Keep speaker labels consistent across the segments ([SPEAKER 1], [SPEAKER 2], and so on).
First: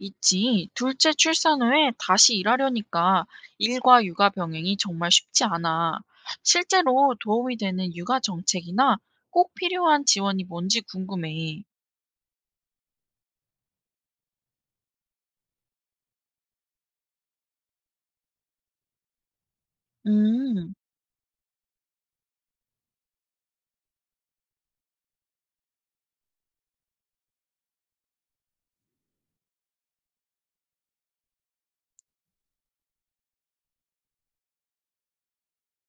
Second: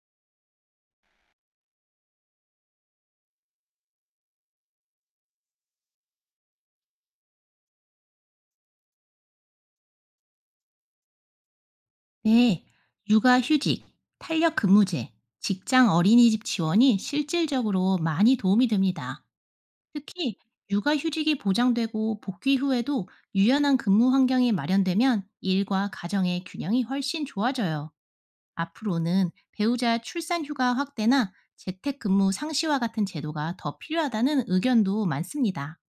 [SPEAKER 1] 있지. 둘째 출산 후에 다시 일하려니까 일과 육아 병행이 정말 쉽지 않아. 실제로 도움이 되는 육아 정책이나 꼭 필요한 지원이 뭔지 궁금해.
[SPEAKER 2] 네, 육아휴직, 탄력근무제, 직장 어린이집 지원이 실질적으로 많이 도움이 됩니다. 특히
[SPEAKER 1] 음,
[SPEAKER 2] 육아휴직이 보장되고 복귀 후에도 유연한 근무 환경이 마련되면 일과 가정의 균형이 훨씬 좋아져요. 앞으로는 배우자 출산휴가 확대나 재택근무 상시와 같은 제도가 더 필요하다는 의견도 많습니다.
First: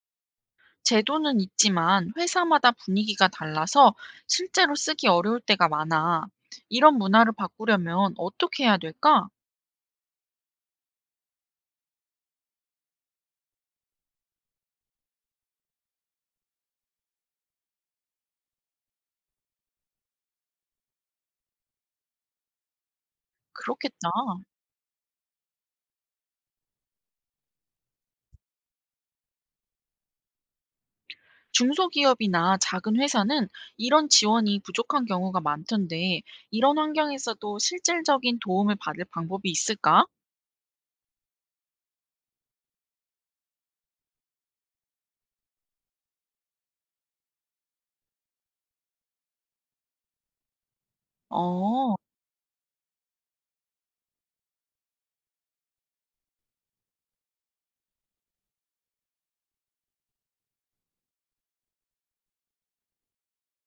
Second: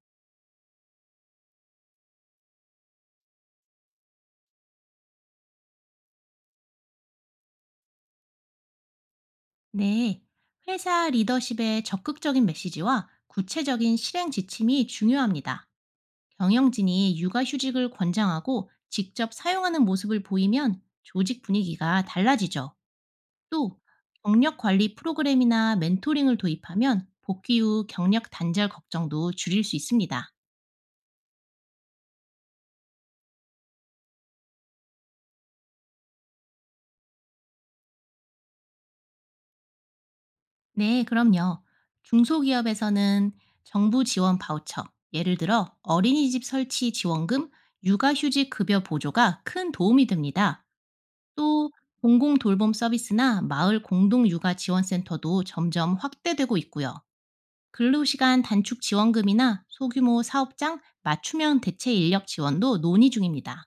[SPEAKER 1] 제도는 있지만 회사마다 분위기가 달라서 실제로 쓰기 어려울 때가 많아. 이런 문화를 바꾸려면 어떻게 해야 될까?
[SPEAKER 2] 네, 회사 리더십의 적극적인 메시지와 구체적인 실행 지침이 중요합니다. 경영진이 육아휴직을 권장하고 직접 사용하는 모습을 보이면 조직 분위기가 달라지죠. 또
[SPEAKER 1] 그렇겠다.
[SPEAKER 2] 경력 관리 프로그램이나 멘토링을 도입하면 복귀 후 경력 단절 걱정도 줄일 수 있습니다.
[SPEAKER 1] 중소기업이나 작은 회사는 이런 지원이 부족한 경우가 많던데, 이런 환경에서도 실질적인 도움을 받을 방법이 있을까?
[SPEAKER 2] 네, 그럼요. 중소기업에서는 정부 지원 바우처, 예를 들어 어린이집 설치 지원금, 육아휴직 급여 보조가 큰 도움이 됩니다. 또
[SPEAKER 1] 어,
[SPEAKER 2] 공공 돌봄 서비스나 마을 공동 육아 지원센터도 점점 확대되고 있고요. 근로시간 단축 지원금이나 소규모 사업장 맞춤형 대체 인력 지원도 논의 중입니다.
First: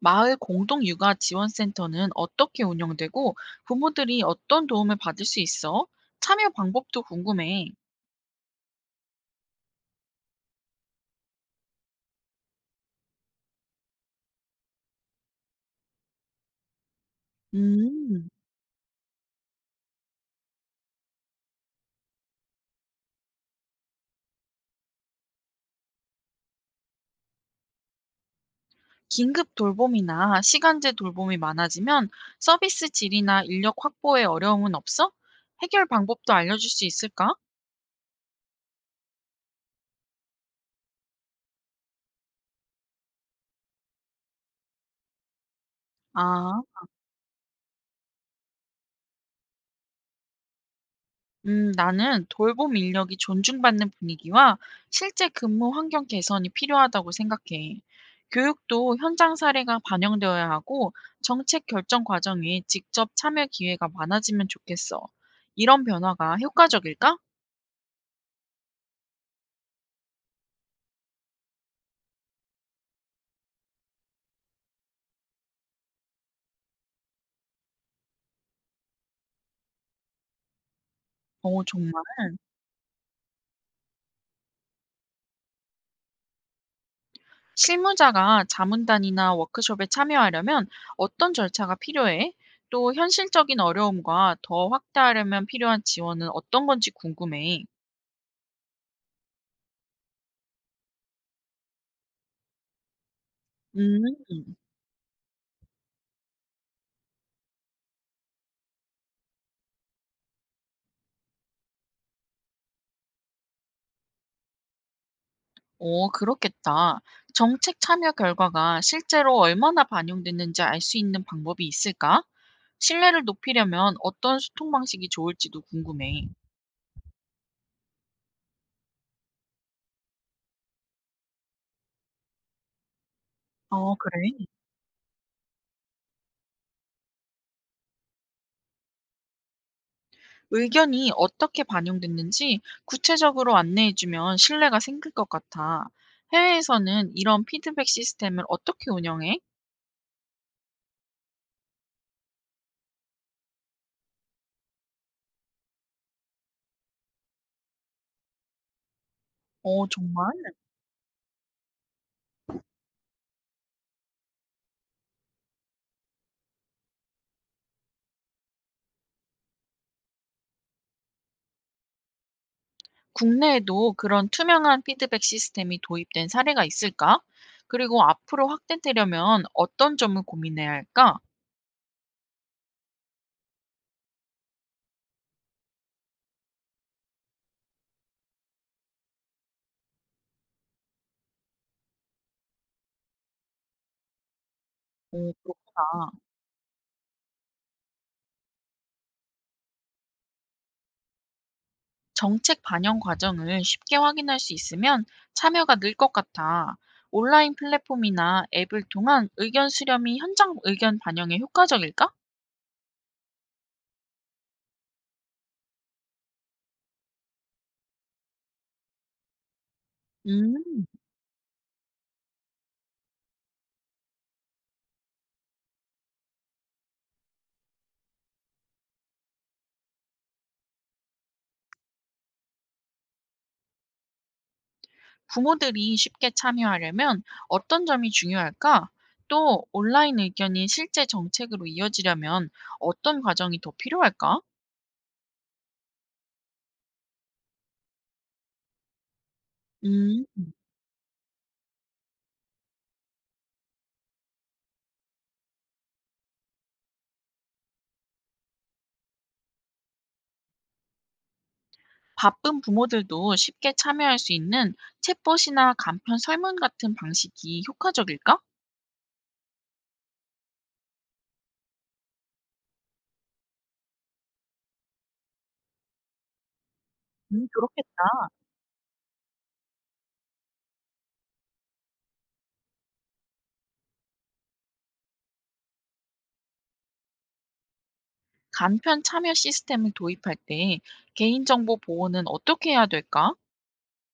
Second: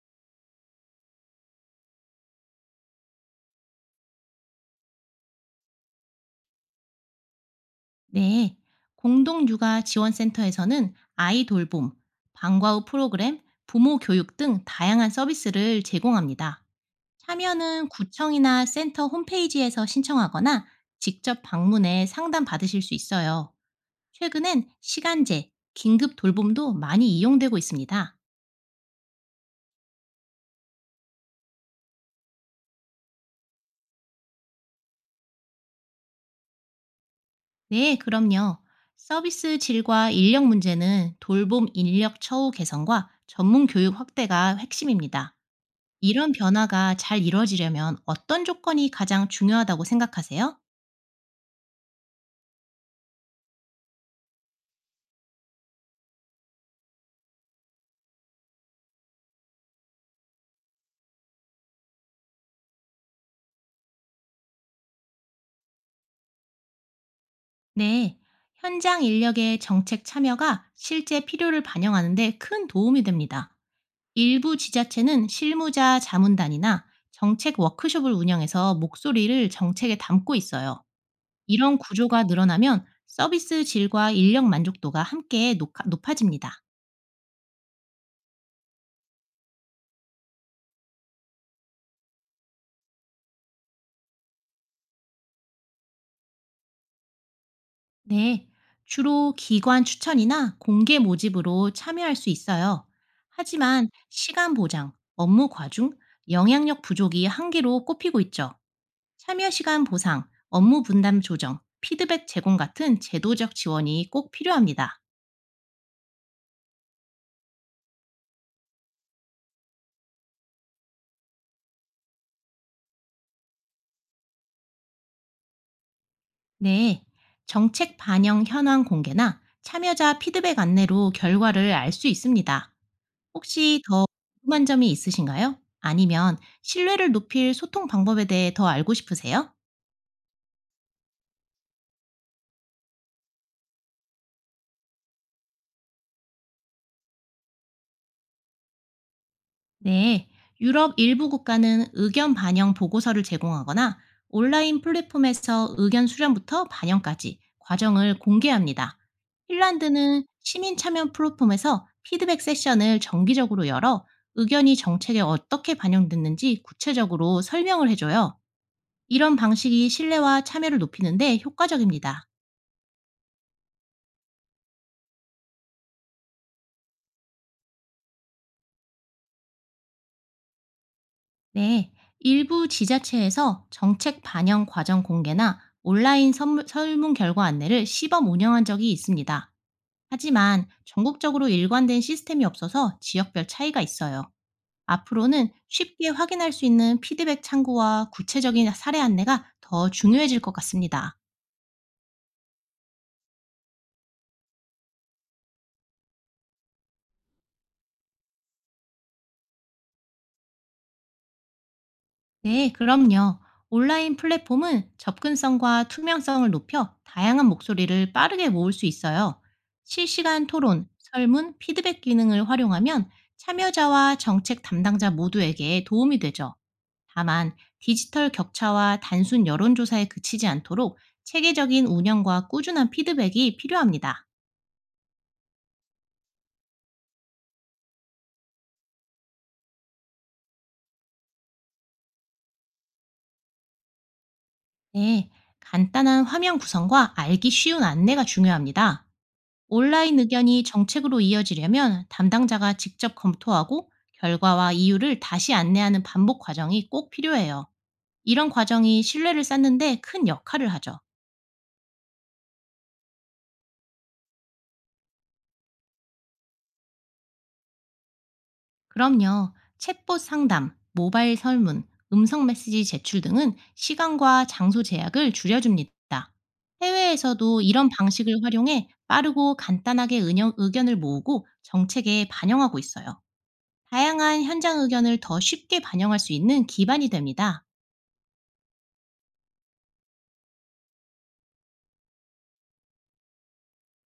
[SPEAKER 1] 마을 공동 육아 지원센터는 어떻게 운영되고, 부모들이 어떤 도움을 받을 수 있어? 참여 방법도 궁금해.
[SPEAKER 2] 네, 공동육아 지원센터에서는 아이 돌봄, 방과 후 프로그램, 부모 교육 등 다양한 서비스를 제공합니다. 참여는
[SPEAKER 1] 음,
[SPEAKER 2] 구청이나 센터 홈페이지에서 신청하거나 직접 방문해 상담 받으실 수 있어요. 최근엔 시간제, 긴급 돌봄도 많이 이용되고 있습니다.
[SPEAKER 1] 긴급 돌봄이나 시간제 돌봄이 많아지면 서비스 질이나 인력 확보에 어려움은 없어? 해결 방법도 알려줄 수 있을까?
[SPEAKER 2] 네, 그럼요. 서비스 질과 인력 문제는 돌봄 인력 처우 개선과 전문 교육 확대가 핵심입니다. 이런
[SPEAKER 1] 아.
[SPEAKER 2] 변화가 잘 이뤄지려면 어떤 조건이 가장 중요하다고 생각하세요?
[SPEAKER 1] 나는 돌봄 인력이 존중받는 분위기와 실제 근무 환경 개선이 필요하다고 생각해. 교육도 현장 사례가 반영되어야 하고 정책 결정 과정에 직접 참여 기회가 많아지면 좋겠어. 이런 변화가 효과적일까?
[SPEAKER 2] 네. 현장 인력의 정책 참여가 실제 필요를 반영하는데 큰 도움이 됩니다. 일부 지자체는 실무자 자문단이나 정책 워크숍을 운영해서 목소리를 정책에 담고 있어요.
[SPEAKER 1] 어,
[SPEAKER 2] 이런
[SPEAKER 1] 정말.
[SPEAKER 2] 구조가 늘어나면 서비스 질과 인력 만족도가 함께 높아집니다.
[SPEAKER 1] 실무자가 자문단이나 워크숍에 참여하려면 어떤 절차가 필요해? 또 현실적인 어려움과 더 확대하려면 필요한 지원은 어떤 건지 궁금해.
[SPEAKER 2] 네, 주로 기관 추천이나 공개 모집으로 참여할 수 있어요. 하지만
[SPEAKER 1] 음.
[SPEAKER 2] 시간 보장, 업무 과중, 영향력 부족이 한계로 꼽히고 있죠. 참여 시간 보상, 업무 분담 조정, 피드백 제공 같은 제도적 지원이 꼭 필요합니다.
[SPEAKER 1] 오, 그렇겠다. 정책 참여 결과가 실제로 얼마나 반영됐는지 알 수 있는 방법이 있을까? 신뢰를 높이려면 어떤 소통 방식이 좋을지도 궁금해.
[SPEAKER 2] 네, 정책 반영 현황 공개나 참여자 피드백 안내로 결과를 알 수 있습니다. 혹시
[SPEAKER 1] 어,
[SPEAKER 2] 더
[SPEAKER 1] 그래.
[SPEAKER 2] 궁금한 점이 있으신가요? 아니면 신뢰를 높일 소통 방법에 대해 더 알고 싶으세요?
[SPEAKER 1] 의견이 어떻게 반영됐는지 구체적으로 안내해주면 신뢰가 생길 것 같아. 해외에서는 이런 피드백 시스템을 어떻게 운영해?
[SPEAKER 2] 네, 유럽 일부 국가는 의견 반영 보고서를 제공하거나 온라인 플랫폼에서 의견 수렴부터 반영까지 과정을 공개합니다.
[SPEAKER 1] 어,
[SPEAKER 2] 핀란드는
[SPEAKER 1] 정말?
[SPEAKER 2] 시민 참여 플랫폼에서 피드백 세션을 정기적으로 열어 의견이 정책에 어떻게 반영됐는지 구체적으로 설명을 해줘요. 이런 방식이 신뢰와 참여를 높이는데 효과적입니다.
[SPEAKER 1] 국내에도 그런 투명한 피드백 시스템이 도입된 사례가 있을까? 그리고 앞으로 확대되려면 어떤 점을 고민해야 할까?
[SPEAKER 2] 네, 일부 지자체에서 정책 반영 과정 공개나 온라인 설문 결과 안내를 시범 운영한 적이 있습니다. 하지만 전국적으로 일관된 시스템이 없어서 지역별 차이가 있어요.
[SPEAKER 1] 오,
[SPEAKER 2] 앞으로는 쉽게
[SPEAKER 1] 그렇구나.
[SPEAKER 2] 확인할 수 있는 피드백 창구와 구체적인 사례 안내가 더 중요해질 것 같습니다.
[SPEAKER 1] 정책 반영 과정을 쉽게 확인할 수 있으면 참여가 늘 것 같아. 온라인 플랫폼이나 앱을 통한 의견 수렴이 현장 의견 반영에 효과적일까?
[SPEAKER 2] 네, 그럼요. 온라인 플랫폼은 접근성과 투명성을 높여 다양한 목소리를 빠르게 모을 수 있어요. 실시간
[SPEAKER 1] 음,
[SPEAKER 2] 토론, 설문, 피드백 기능을 활용하면 참여자와 정책 담당자 모두에게 도움이 되죠. 다만, 디지털 격차와 단순 여론조사에 그치지 않도록 체계적인 운영과 꾸준한 피드백이 필요합니다.
[SPEAKER 1] 부모들이 쉽게 참여하려면 어떤 점이 중요할까? 또 온라인 의견이 실제 정책으로 이어지려면 어떤 과정이 더 필요할까?
[SPEAKER 2] 네, 간단한 화면 구성과 알기 쉬운 안내가 중요합니다. 온라인
[SPEAKER 1] 음,
[SPEAKER 2] 의견이 정책으로 이어지려면 담당자가 직접 검토하고 결과와 이유를 다시 안내하는 반복 과정이 꼭 필요해요. 이런 과정이 신뢰를 쌓는데 큰 역할을 하죠.
[SPEAKER 1] 바쁜 부모들도 쉽게 참여할 수 있는 챗봇이나 간편 설문 같은 방식이 효과적일까?
[SPEAKER 2] 그럼요. 챗봇 상담, 모바일 설문, 음성 메시지 제출 등은 시간과 장소 제약을 줄여줍니다. 해외에서도 이런
[SPEAKER 1] 그렇겠다.
[SPEAKER 2] 방식을 활용해 빠르고 간단하게 의견을 모으고 정책에 반영하고 있어요. 다양한 현장 의견을 더 쉽게 반영할 수 있는 기반이 됩니다.
[SPEAKER 1] 간편 참여 시스템을 도입할 때 개인정보 보호는 어떻게 해야 될까?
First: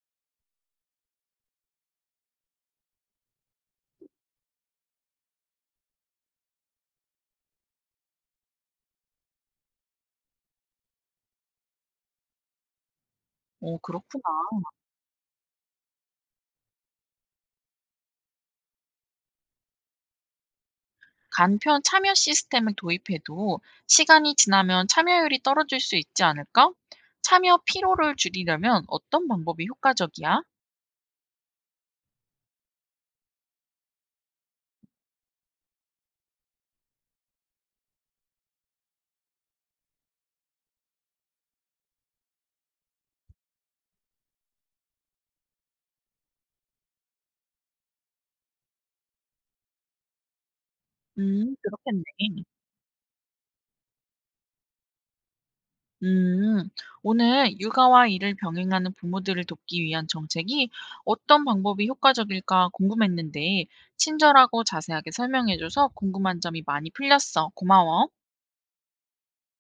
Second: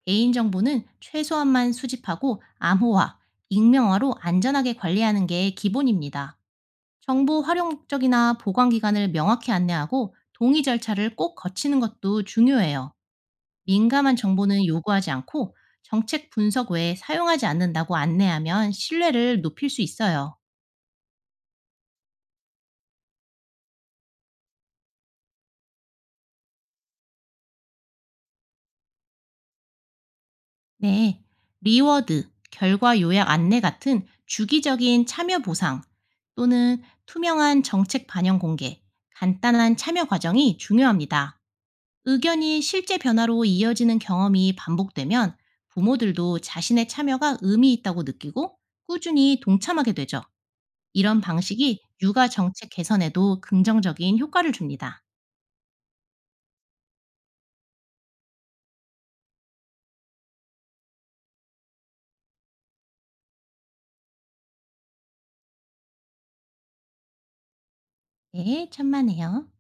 [SPEAKER 2] 개인정보는 최소한만 수집하고 암호화, 익명화로 안전하게 관리하는 게 기본입니다. 정보 활용 목적이나 보관 기간을 명확히 안내하고 동의 절차를 꼭 거치는 것도 중요해요.
[SPEAKER 1] 어,
[SPEAKER 2] 민감한
[SPEAKER 1] 그렇구나.
[SPEAKER 2] 정보는 요구하지 않고 정책 분석 외에 사용하지 않는다고 안내하면 신뢰를 높일 수 있어요.
[SPEAKER 1] 간편 참여 시스템을 도입해도 시간이 지나면 참여율이 떨어질 수 있지 않을까? 참여 피로를 줄이려면 어떤 방법이 효과적이야?
[SPEAKER 2] 네, 리워드, 결과 요약 안내 같은 주기적인 참여 보상 또는 투명한 정책 반영 공개, 간단한 참여 과정이 중요합니다. 의견이 실제 변화로 이어지는 경험이 반복되면 부모들도 자신의 참여가 의미 있다고 느끼고 꾸준히 동참하게 되죠. 이런 방식이
[SPEAKER 1] 그렇겠네.
[SPEAKER 2] 육아 정책 개선에도 긍정적인 효과를 줍니다.
[SPEAKER 1] 음, 오늘 육아와 일을 병행하는 부모들을 돕기 위한 정책이 어떤 방법이 효과적일까 궁금했는데, 친절하고 자세하게 설명해줘서 궁금한 점이 많이 풀렸어. 고마워.
[SPEAKER 2] 네, 천만에요.